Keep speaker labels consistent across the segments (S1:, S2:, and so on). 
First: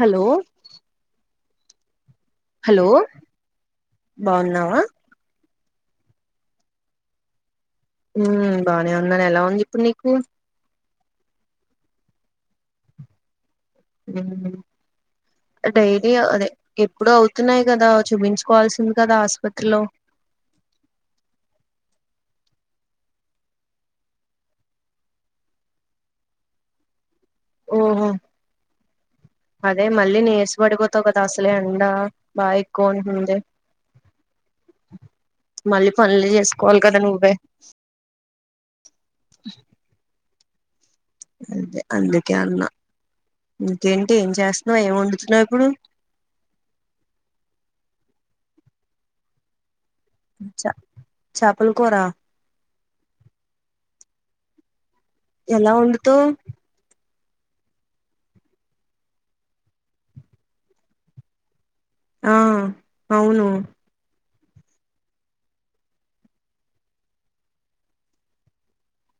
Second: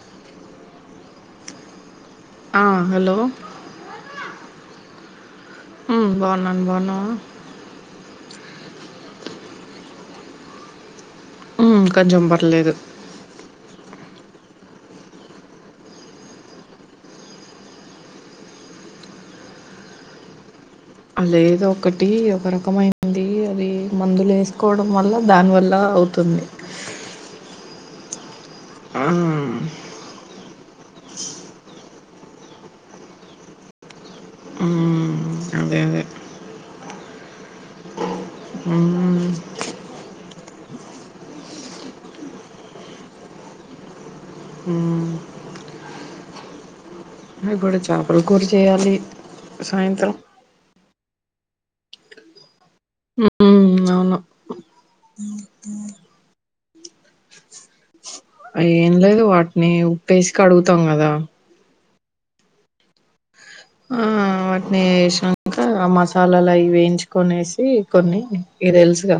S1: Hello
S2: ఆ hello
S1: బాగున్నావా
S2: ఉమ్ బాగున్న నవ్ బాగున్నావా
S1: ఉమ్ బానే ఉన్నాను ఎలా ఉంది ఇప్పుడు నీకు
S2: ఉమ్ కొంచెం పర్లేదు
S1: ఉ డైలీ అదే ఎప్పుడు అవుతున్నాయి కదా చూపించుకోవాల్సింది కదా ఆసుపత్రిలో
S2: ఆ లేదు ఒకటి ఒక రకమయింది మది మందులు వేసుకోవడం వల్ల దానివల్ల అవుతుంది
S1: ఓహో
S2: ఆ
S1: బడకి బోతవుగా అస్లే ఎండా బా ఎక్కువ ఉంటోంది
S2: హ్మ్. అదే.
S1: మళ్ళీ
S2: అదే.
S1: పనులు చేసుకోవాలి కదా నువ్వే
S2: ఉహుం
S1: అదే అందుకే అన్న ఇంకేంటి ఏం చేస్తున్నావు ఏం
S2: హ్మ్.
S1: వండుతున్నావు ఇప్పుడు
S2: ఇప్పుడు చాపల కూర చేయాలి సాయంత్రం
S1: చ చాపలు కూరా
S2: హ్మ్. అవును.
S1: ఎలా వండుతవు
S2: ఏం లేదు వాటిని ఉప్పేసి కడుగుతాం కదా
S1: ఆ అవును
S2: ఆ వాటిని ఏశాంక ఆ మసాలాల ఇవి వేయించుకనేసి కొన్ని ఈ తెల్స్ గా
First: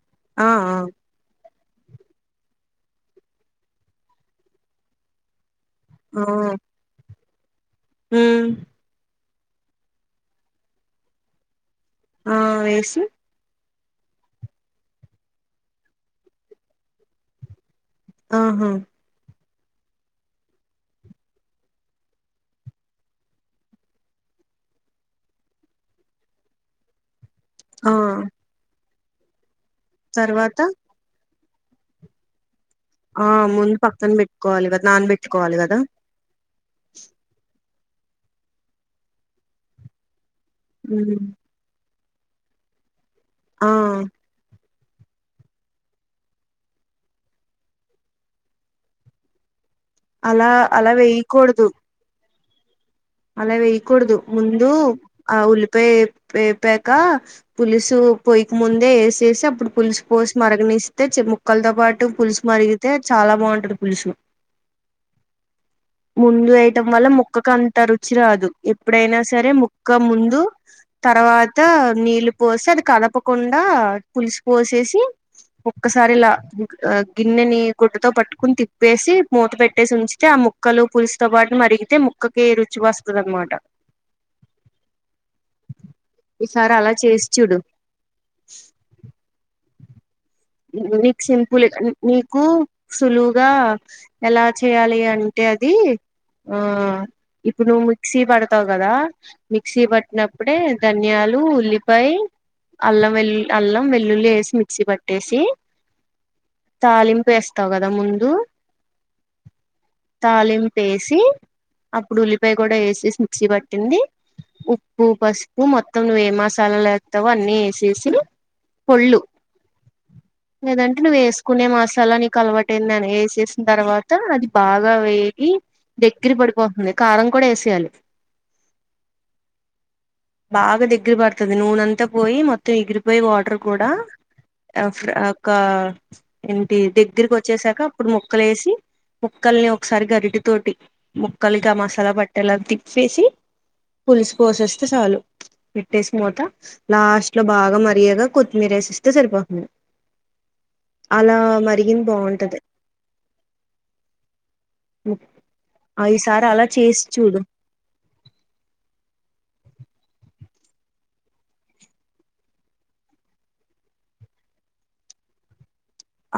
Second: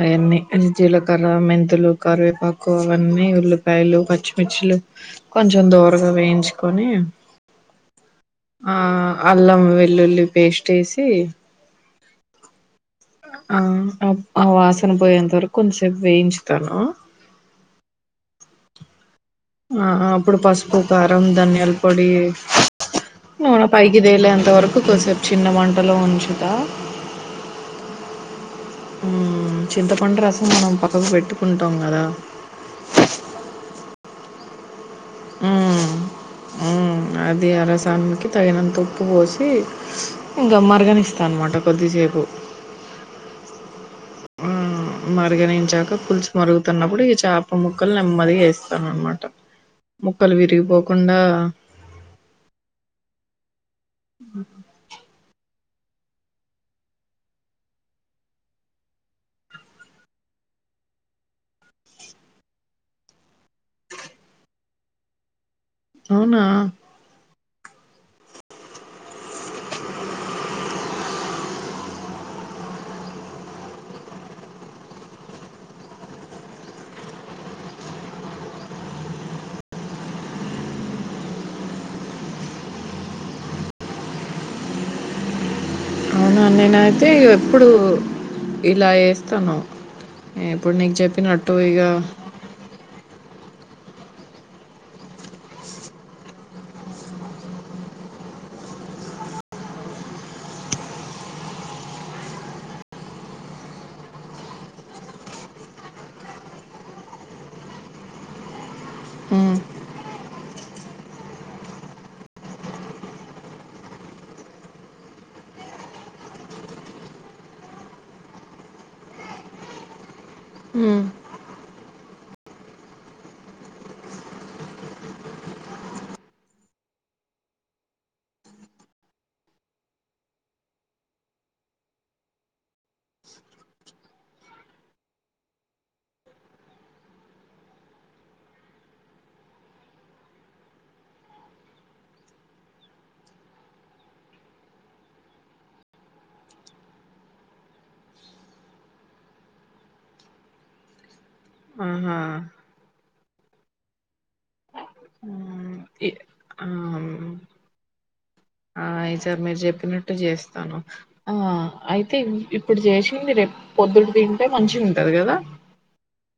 S2: అయాన్నీ
S1: ఆ
S2: అ
S1: ఆ
S2: జీలకర్ర మెన్ మెంతులు కరివేపాకు అవన్నీ ఉల్లిపాయలు పచ్చిమిర్చిలు కొన్నీ కొంచెం దోరగా
S1: ఆ
S2: వేయించుకొని
S1: ఉమ్
S2: ఆ అల్లం వెల్లుల్లి పేస్ట్ వేసి
S1: ఆ వేసీ
S2: ఆ ఆ వాసన పోయేంత వరకు కొంచంసేపు వేయించుతాను
S1: ఆహా
S2: ఆహా అప్పుడు పసుపు కారం దన్యాల పొడి నూనె పైకి తేలేంత వరకు కొసేపు చిన్న వంటలో ఉంచుతా
S1: ఆ
S2: ఆ చింతపండు రసం
S1: తర్వాత
S2: మనం పక్కకు పెట్టుకుంటాం కదా
S1: ఆ ముందు పక్కన పెట్టుకోవాలి కదా నాన పెట్టుకోవాలి కదా
S2: ఆ అది ఆ రసానకి తగినంత ఉప్పు పోసి ఇంగా
S1: ఉమ్
S2: మరగనిస్తా అన్నమాట కొద్దిసేపు
S1: ఆ
S2: మరిగనించాక పులుసు మరుగుతున్నప్పుడు ఇగ చాప ముక్కలు నెమ్మదిగా ఏస్తాననమాట ముక్కలు
S1: అలా అలా
S2: విరిగిపోకుండా
S1: వేయకూడదు అలా వేయకూడదు ముందు ఆ ఉల్ పే ఏపక పులుసు పొయక ముందే ఏసేసి అప్పుడు పులుసు పోసి మరగ నిస్తే చి ముక్కలతో పాటు పులుసు మరిగితే చాలా బాగుంటది పులుసు
S2: అవునా?
S1: ముందు వేయటం వల్ల ముక్కకు అ త రుచి రాదు ఎప్పుడైనా సరే ముక్క ముందు తర్వాత నీళ్ళు పోసి అది కదపకుండా పులుసు పోసేసి ఒక్కసారి ఇలా గిన్నెని గుడ్డతో పట్కొని తిప్పేసి మూత పెట్టేసి ఉంచితే ముక్కలు పుల్స్తో పాటు మరిగితే ముక్క ఈ రుచి వస్తది అన్మాట
S2: అవునా నేనైతే ఇగ ఎప్పుడు ఇలా ఎస్త
S1: నీక్ సింపుల్గా నీకు సులువుగా ఎలా చేయాలి అంటే అది ఆ ఇప్పుడు నువ్వు మిక్సీ పడతావ్ గదా మిక్సీ పట్టినప్పుడే ధనియా ఉల్లిపాయ్ అల్లం వెల్ అల్లం వెల్లుల్లి ఏసి మిక్సీ పట్ పెట్టేసి తాలింపెస్తావు కదా ముందు
S2: హ్మ్.
S1: తాలింపెసి అప్పుడు ఉల్లిపాయ కుడా ఏసేసి మిక్సీ పట్టింది. ఉప్పు, పసుపు మొత్తం నువెం మసాలాలేత్తావొ అన్నీ ఏసేసి పళ్లు లేదంటే
S2: హ్మ్.
S1: నువెస్కునే మసాలా నీకు అలవాటందన్ని వేసేసిన తర్వాత అది బాగా వేగి దగ్గర పడ్పోతుంది కారం కుడా ఏసేయాలి. బాగా దగ్గర పడతది నూనంతా పోయి మొత్తం ఎగిరిపోయి వాటర్ కుడా ఒక ఏంటి దగ్గకొచ్చేసాక అప్పుడ్ ముక్కలేసి ముక్కల్ని ఒకసారి గరిట తోటి ముక్కలుగా మసాలా పట్టేలా తిప్పేసి పులుసు పోసేస్తే చాలు పెట్టేస్ మూత లాస్ట్ లో బాగా మరిగేదా కొత్మీరెసేస్తే సరిపో అలా మరిగింద్
S2: ఆహా!
S1: బాగుంటది.
S2: హ్మ్. ఇ
S1: ఐసారా అలా చేస్
S2: ఆ!
S1: చూడు
S2: ఆ ఈసారి మీరు చెప్పినట్టు చేస్తాను ఆ అయితే ఇప్పుడు చేసింది రేప్ పొద్ ఇప్పుడ్ తింటే కొంచం ఉంటది కదా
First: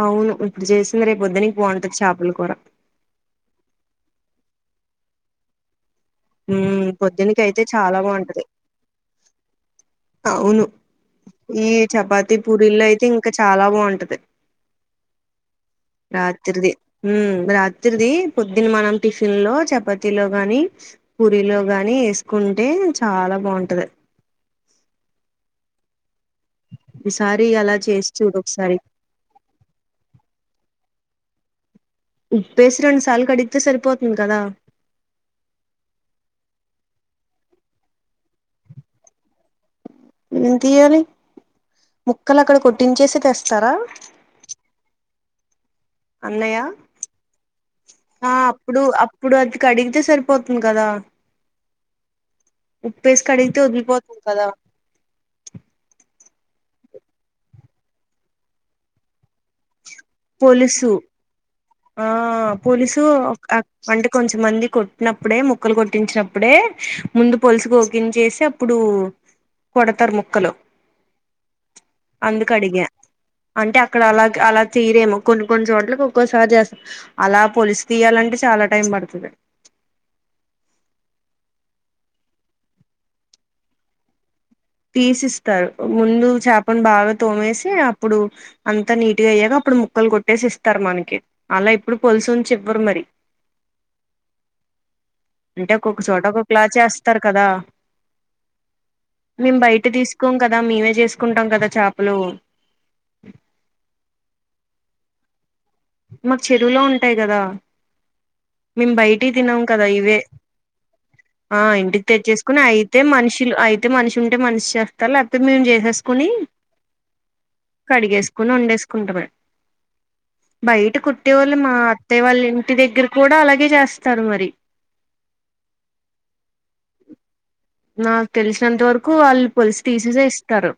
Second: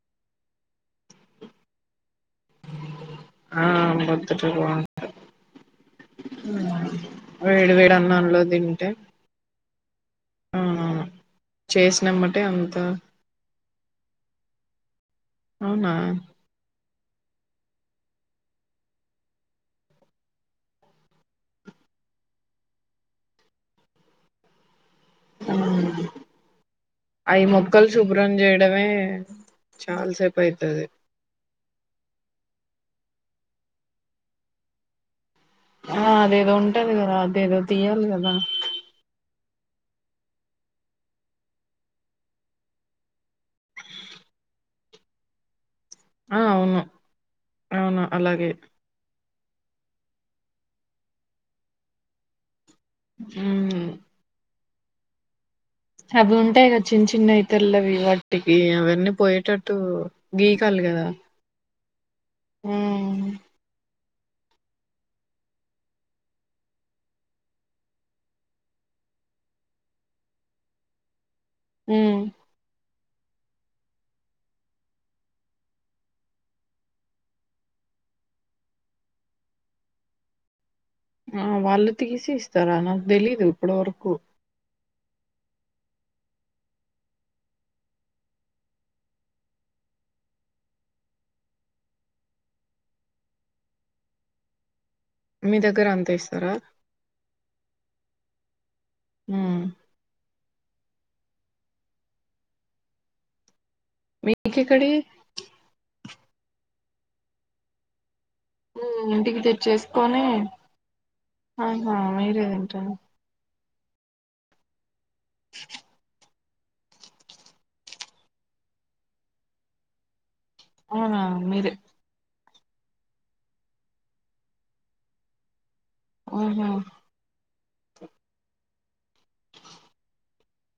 S1: అవును ఇప్పుడు చేసినవి రేప్ పొద్దడికి బాగుంటది చాపల కూర
S2: ఆ అ నేన్ అంతా పని మనేతను
S1: పొద్దునికి అయితే
S2: వేడి వేడి
S1: చాలా
S2: అన్నం లో
S1: బాగుంటది
S2: తింటే ఆహా
S1: మీ చపాతి, పూరీల్లో అయితే ఇంకా చాలా బాగుంటది.
S2: అవునా
S1: రాత్రిన్ది రాత్రిన్ది పొద్దున్న మనం టిఫిన్ లో చపాతిలో గాని పూరిలో గాని ఏసుకుంటే చాలా బావుంటది అది
S2: అవు అయ్
S1: ఈసారి అలా
S2: ముక్కల్
S1: చేసి
S2: శుభ్రం
S1: చూడు ఒకసారి
S2: చేయడమే చాన సేపయతది
S1: ఉప్పేసి రెండు సార్లు కడిగితే సరిపోతుంది కదా
S2: ఆహా అదేదో ఉంటది గదా అదేదో తీయాలి కదా
S1: ఏం తీయాలి ముక్కల్ అక్కడ కొట్టించేసి తెస్తారా
S2: ఆ
S1: అన్నయ్య
S2: అవును అవును
S1: ఆ
S2: అలాగే
S1: అప్పుడు అప్పుడు అది కడిగితే సరిపోతుంది కదా ఉప్పేసి కడిగితే
S2: ఉమ్
S1: వదిలిపోతుంది కదా
S2: అవి ఉంటయి గా చిన్ చినైయి తెల్లవి, లడ్డువి అవన్నీ పోయేటట్టు గీకాలి కదా
S1: ఆహా పులుసు
S2: ఉమ్,
S1: [unintelligible] అంటే కొంచెమంది కొట్నప్పుడే ముక్కలు కొట్టించెటప్పుడే ముందు పొలుసు కోకించేసి అప్పుడు పడతార్ ముక్కలు
S2: ఉమ్.
S1: అందుకు అడిగా అంటే అక్కడ అలాగ అలా తీరేమో కొన్ని కొన్ని చోట్లకి ఒక్కోసారి చేస్తాం అలా పొలిసు తీయాలంటే చాలా టైం పడుతది.
S2: ఆ వాళ్ళు తీసి ఇస్తారా నాకు తెలీదు ఇప్పటి వరకు
S1: తీసిస్తారు ముందు చాపను బాగా తోమేసి అప్పుడు అంతా నీట్గా అయ్యాక ఇప్పుడు ముక్కలు కొట్టేసి ఇస్తారు మనకి అలా ఇప్పుడు పోలుసువుంచి ఇవ్వరు మరి
S2: మీ
S1: అంటే
S2: దగ్గర
S1: ఒక్కొక్క
S2: అంత
S1: చోట
S2: ఇస్తారా
S1: ఒక్కొక్కలా చేస్తారు కదా మేము బయట తీసుకోంక కదా మేమే చేసుకుంటాం కదా చాపలు
S2: మీ కెక్కడియి
S1: మాకు చెరువులో ఉంటాయి కదా మేం బయటియి
S2: ఇంటికి
S1: తినం కదా ఇవే
S2: తెచ్చేసుకొని
S1: ఆ
S2: ఆహా
S1: ఇంటికి
S2: మీరే
S1: తెచ్చేసుకుని
S2: తింటారు
S1: అయితే మనుషులు అయి అయితే మనిషి ఉంటే మనిషి చేస్తారు లేకపోతే మేము చేసేసుకుని కడిగేసుకుని వండేసుకుంటామే బయట
S2: అవునా
S1: కుట్టేవాళ్ళు మా
S2: మీరే
S1: అత్తయ్య వాళ్ళుం ఇంటి దగ్గర కూడా అలాగే చేస్తారు మరి
S2: ఆహా
S1: నాకు తెలిసినంత వరకు వాళ్ళు పోలిసి తీసేసే ఇస్తారు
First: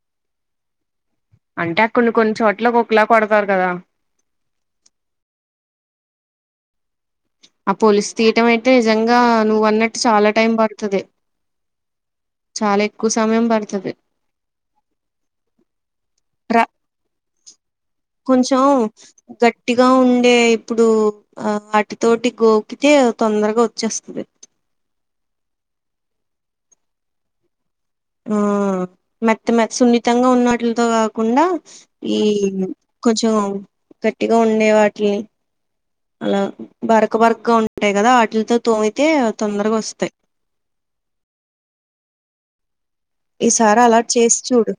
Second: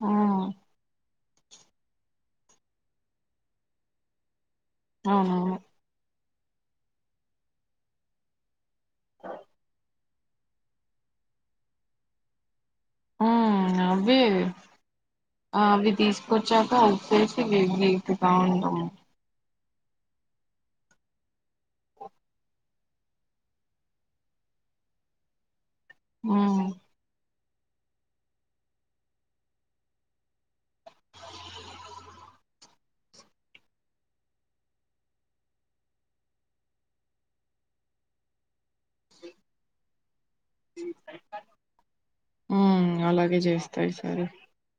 S2: ఆ
S1: అంటే అ కొన్ని కొన్ని చోట్ల ఒక్కలా కొడతారు కదా
S2: అవును
S1: ఆ పోలిస్ తీయటం అయితే నిజంగా నువ్వు అన్నట్టు చాలా టైం పడుతది. చాలా ఎక్కువ సమయం
S2: ఉమ్
S1: పడుతది
S2: అవి ఆ, అవి
S1: రా
S2: తీసుకొచ్చాక ఉప్పేసి గీ- గీకుతా
S1: కొంచం
S2: ఉంటాము
S1: గట్ గట్టిగా ఉండే ఇప్పుడు అట్టతోటి గోకితే తొందరగా వచ్చేస్తది
S2: ఆ
S1: ఆ మెత్త మే సున్నితంగా ఉన్నట్లితో కాకుండా ఈ కొంచెం గట్టిగా ఉండే వాటిలిని అలా బరక బరకగా ఉంటాయి కదా వాటిలతో తోమితే తొందరగా వస్తాయి
S2: ఆ
S1: ఈసారీ అలా చేసి చూడు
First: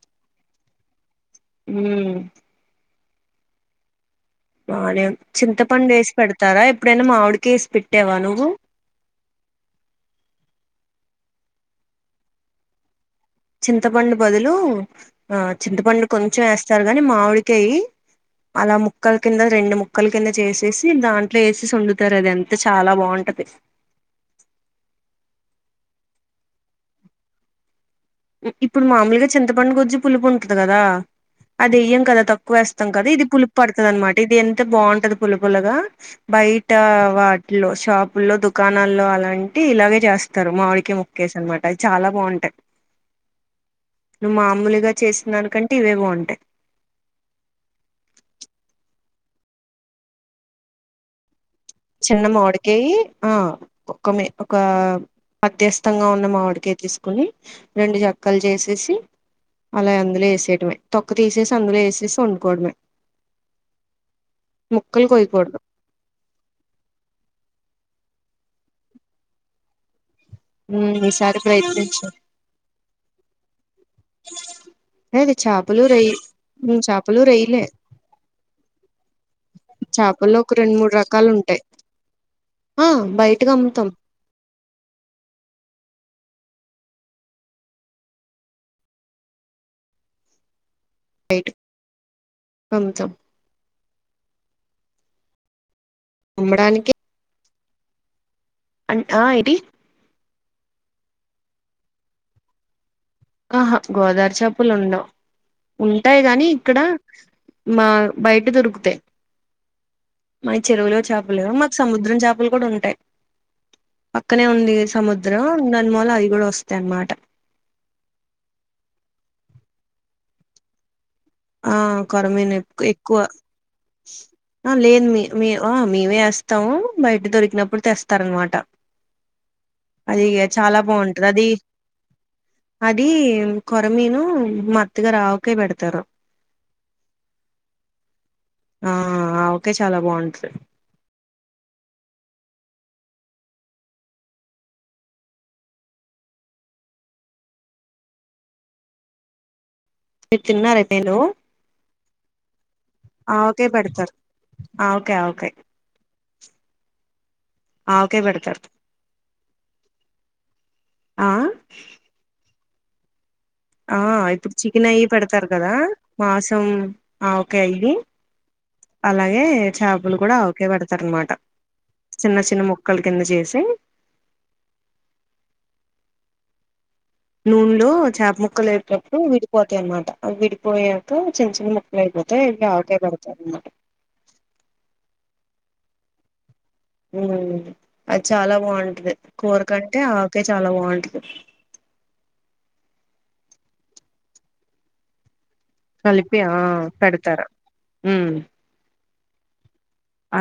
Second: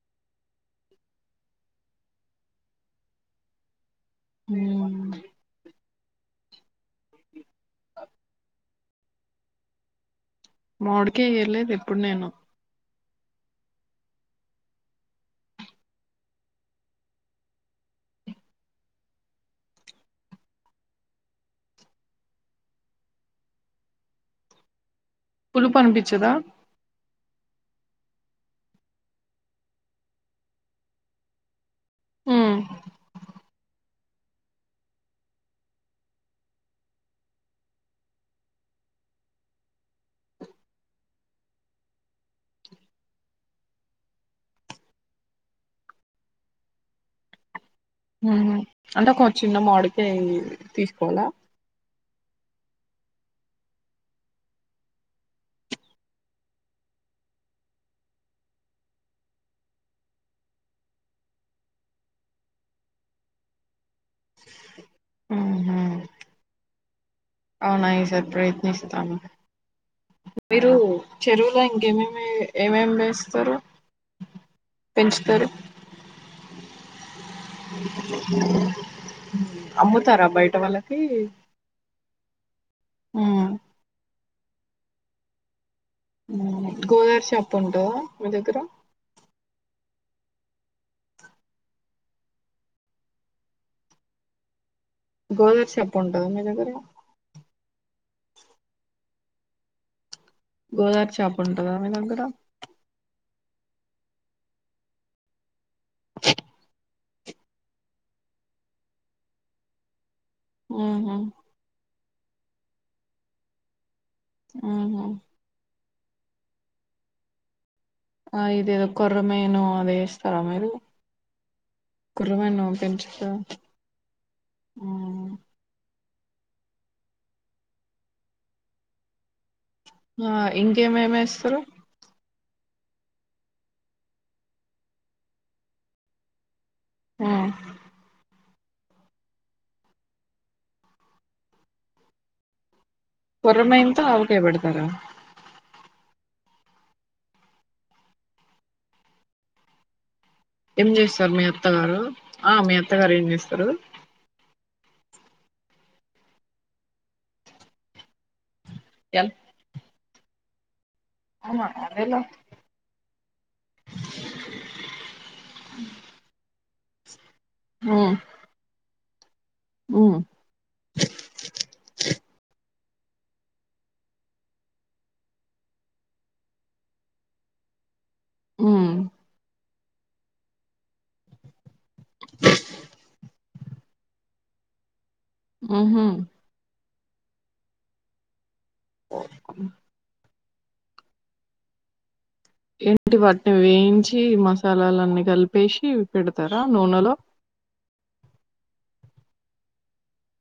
S1: ఉమ్
S2: ఉమ్
S1: మానేమ్ చింతపండు ఏసి పెడతారా ఎప్పుడైనా మావిడికేసి పెట్టావా నువ్వు
S2: మావిడికేయ ఏర్లేదు ఎప్పుడు నేను
S1: చింతపండు బదులు ఆ చింతపండు కొంచెం వేస్తారు కాని మామిడికయ్యి అలా ముక్కల కింద రెండు ముక్కల కింద చేసేసి దాంట్లో వేసేసి వండుతారు అది అంతా చాలా బాగుంటది
S2: పులుపు అనిపించదా
S1: ఇప్పుడు మామూలుగా చింతపండు గుజ్జు పులుపు ఉంటది కదా అది వెయ్యం కదా
S2: ఉమ్
S1: తక్కువేస్తాం కదా ఇది పులుప్ పడుతుంది అనమాట ఇది ఎంత బాగుంటది పుల్ల పుల్లగా బయట వాటిలో షాపుల్లో దొ దుకాణాల్లో అలాంటివి ఇలాగే చేస్తారు మామిడికయా ముక్కేసి అనమాట అవి చాలా బాగుంటాయి నువ్వు మామూలుగా చేసిదానికంటే ఇవే బావుటాయి
S2: ఉహూ అంటే ఒక చిన్న మాడికాయి తీసుకోవాలా
S1: చిన్న మామిడికయి ఆ ఒక ఒక మధ్యస్థంగా ఉన్న మామిడికయి తీసుకొని రెండు జక్కలు జేసేసి అలా అందులో వేసేయటమే తొక్క తీసేసి అందులో ఏసేసి వండుకోవడమే ముక్కలు కోయకూడదు
S2: ఉహు అవునా ఈ సారి ప్రయత్నిస్తాను మీరు
S1: ఉమ్, ఈసారి
S2: చెరువులో
S1: ప్రయత్నించు
S2: ఇంకేమేమి ఏమేమి పెంచ్తారు
S1: టాక్ హెయి అది చాపలు రోయి ఉమ్ చాపలు రోయిలే
S2: అమ్ముతారా
S1: చేపల్లో
S2: బయట
S1: ఒక రెండు మూడు
S2: వాళ్ళకి
S1: రకాలు ఉంటాయి ఆ
S2: ఉమ్
S1: బయటికమ్ముతాం
S2: గోదారి షాప్ ఉంటాద మీ దగ్గర
S1: టైట్ కొంచెం
S2: గోదారి చాప ఉంటాద మీ దగ్గర
S1: అం ఆ ఇటీ
S2: గోదారి చేప ఉంటందా మీదగ్గర
S1: ఆహా గోదారి చేపలు ఉండవు ఉంటాయి గానీ ఇక్కడ మా బయట దొరుకుతాయి మాయి చెరువులో
S2: ఉహు
S1: చేపలు మాకు సముద్రం చేపలు గూడ ఉంటాయి పక్కనే ఉంది
S2: ఉహు
S1: సముద్రం దాని మూల అవి గూడ వస్తాయి అన్నమాట
S2: ఆ ఇదేదో కొర్ర మేను అది ఏస్తారా మీరు
S1: ఆ కొర్ర మేను
S2: కొర్రమీను
S1: ఎక్ ఎక్కువ
S2: పెంచుతారా
S1: ఆ లేదు మీ మీ ఆహా మేమే ఏస్తాము బయట దొరికినప్పుడు తెస్తారన్న మాట అది
S2: ఆ
S1: ఇగ చాలా
S2: ఇంకేమేమి
S1: బావుంటది అది
S2: వేస్తారు
S1: అది కొరమీను మత్తగా రావుకే పెడతారు
S2: ఉమ్మ్
S1: ఆ ఆవకాయ చాలా బావుంటది
S2: కొర్ర మేన్ తో ఆవకాయపెడతారా
S1: మీరు తిన్నారా
S2: ఏం
S1: ఎప్పుడైనా
S2: జేస్తారు మీ అత్తగారు ఆ మీ అత్తగారు ఏం జేస్తారు
S1: అవకాయ్ ఆవకాయ్ ఆవకాయ్ పెడతారు
S2: యన్
S1: ఆ
S2: అవునా అదేలా
S1: ఆ ఇప్పుడు చికెన్ అయి ఇయి పెడతారు గదా మాంసం ఆవకాయి
S2: ఉమ్
S1: అలాగే
S2: ఉమ్
S1: చేపలు గూడ ఆవకాయ పెడతారన్న మాట చిన్న చిన్న మొక్క ముక్కలు కింద జేసీ నూనెలో చేప ముక్కలు
S2: ఉమ్
S1: ఏవేటప్పుడు విడిపోతాయి అన్నమాట అవి విడిపోయాక చిన్న చిన్న ముక్క ఇలా అయిపోతేయి అవకాయ్ పెడతారన్నమాట
S2: ఉహూ
S1: ఉమ్మ్ అది చాలా బావుంటది కూరకంటే ఆ కే చాలా బావుంటది
S2: ఏంటి వాటిని వేయించి మసాలాలన్నీ గలిపి ఉప్పు
S1: కలిపి ఆ
S2: పెడతారా నూనెలో
S1: పెడతారు ఉమ్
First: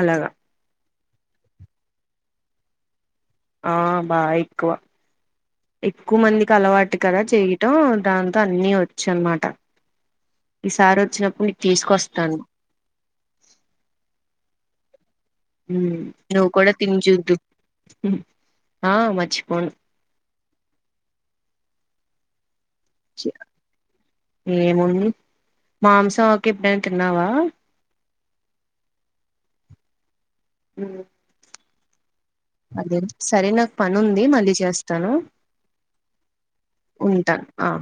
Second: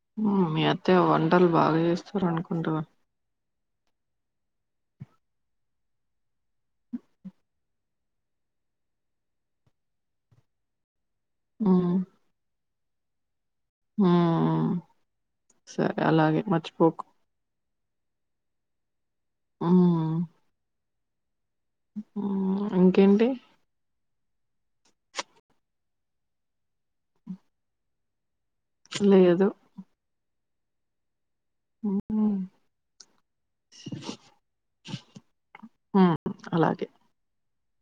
S1: అలాగా
S2: ఉమ్మ్ మీ అత్తయ్య వంటలు బాగా జేస్తారనుకుంటాగా
S1: ఆ బాగ్ ఎక్కువ ఎక్కువ మందికి అలవాటు కదా చేయటం దాంతో అన్ని వచ్చు అన్నమాట ఈసారి వచ్చినప్పుడు నీకు తీసుకొస్తాను
S2: హా ఆ
S1: నువ్వు కూడా తిని చూద్దువు ఆ మచ్చిపోను
S2: ఉమ్ ఇంకేంటి
S1: ఏముంది మాంసం కి ఎప్పుడైనా తిన్నావా
S2: లేదు
S1: ఉమ్
S2: ఉమ్
S1: అదే సరే నాకు పనుంది మళ్ళీ చేస్తాను
S2: ఉమ్ అలాగే
S1: ఉంటా ఆ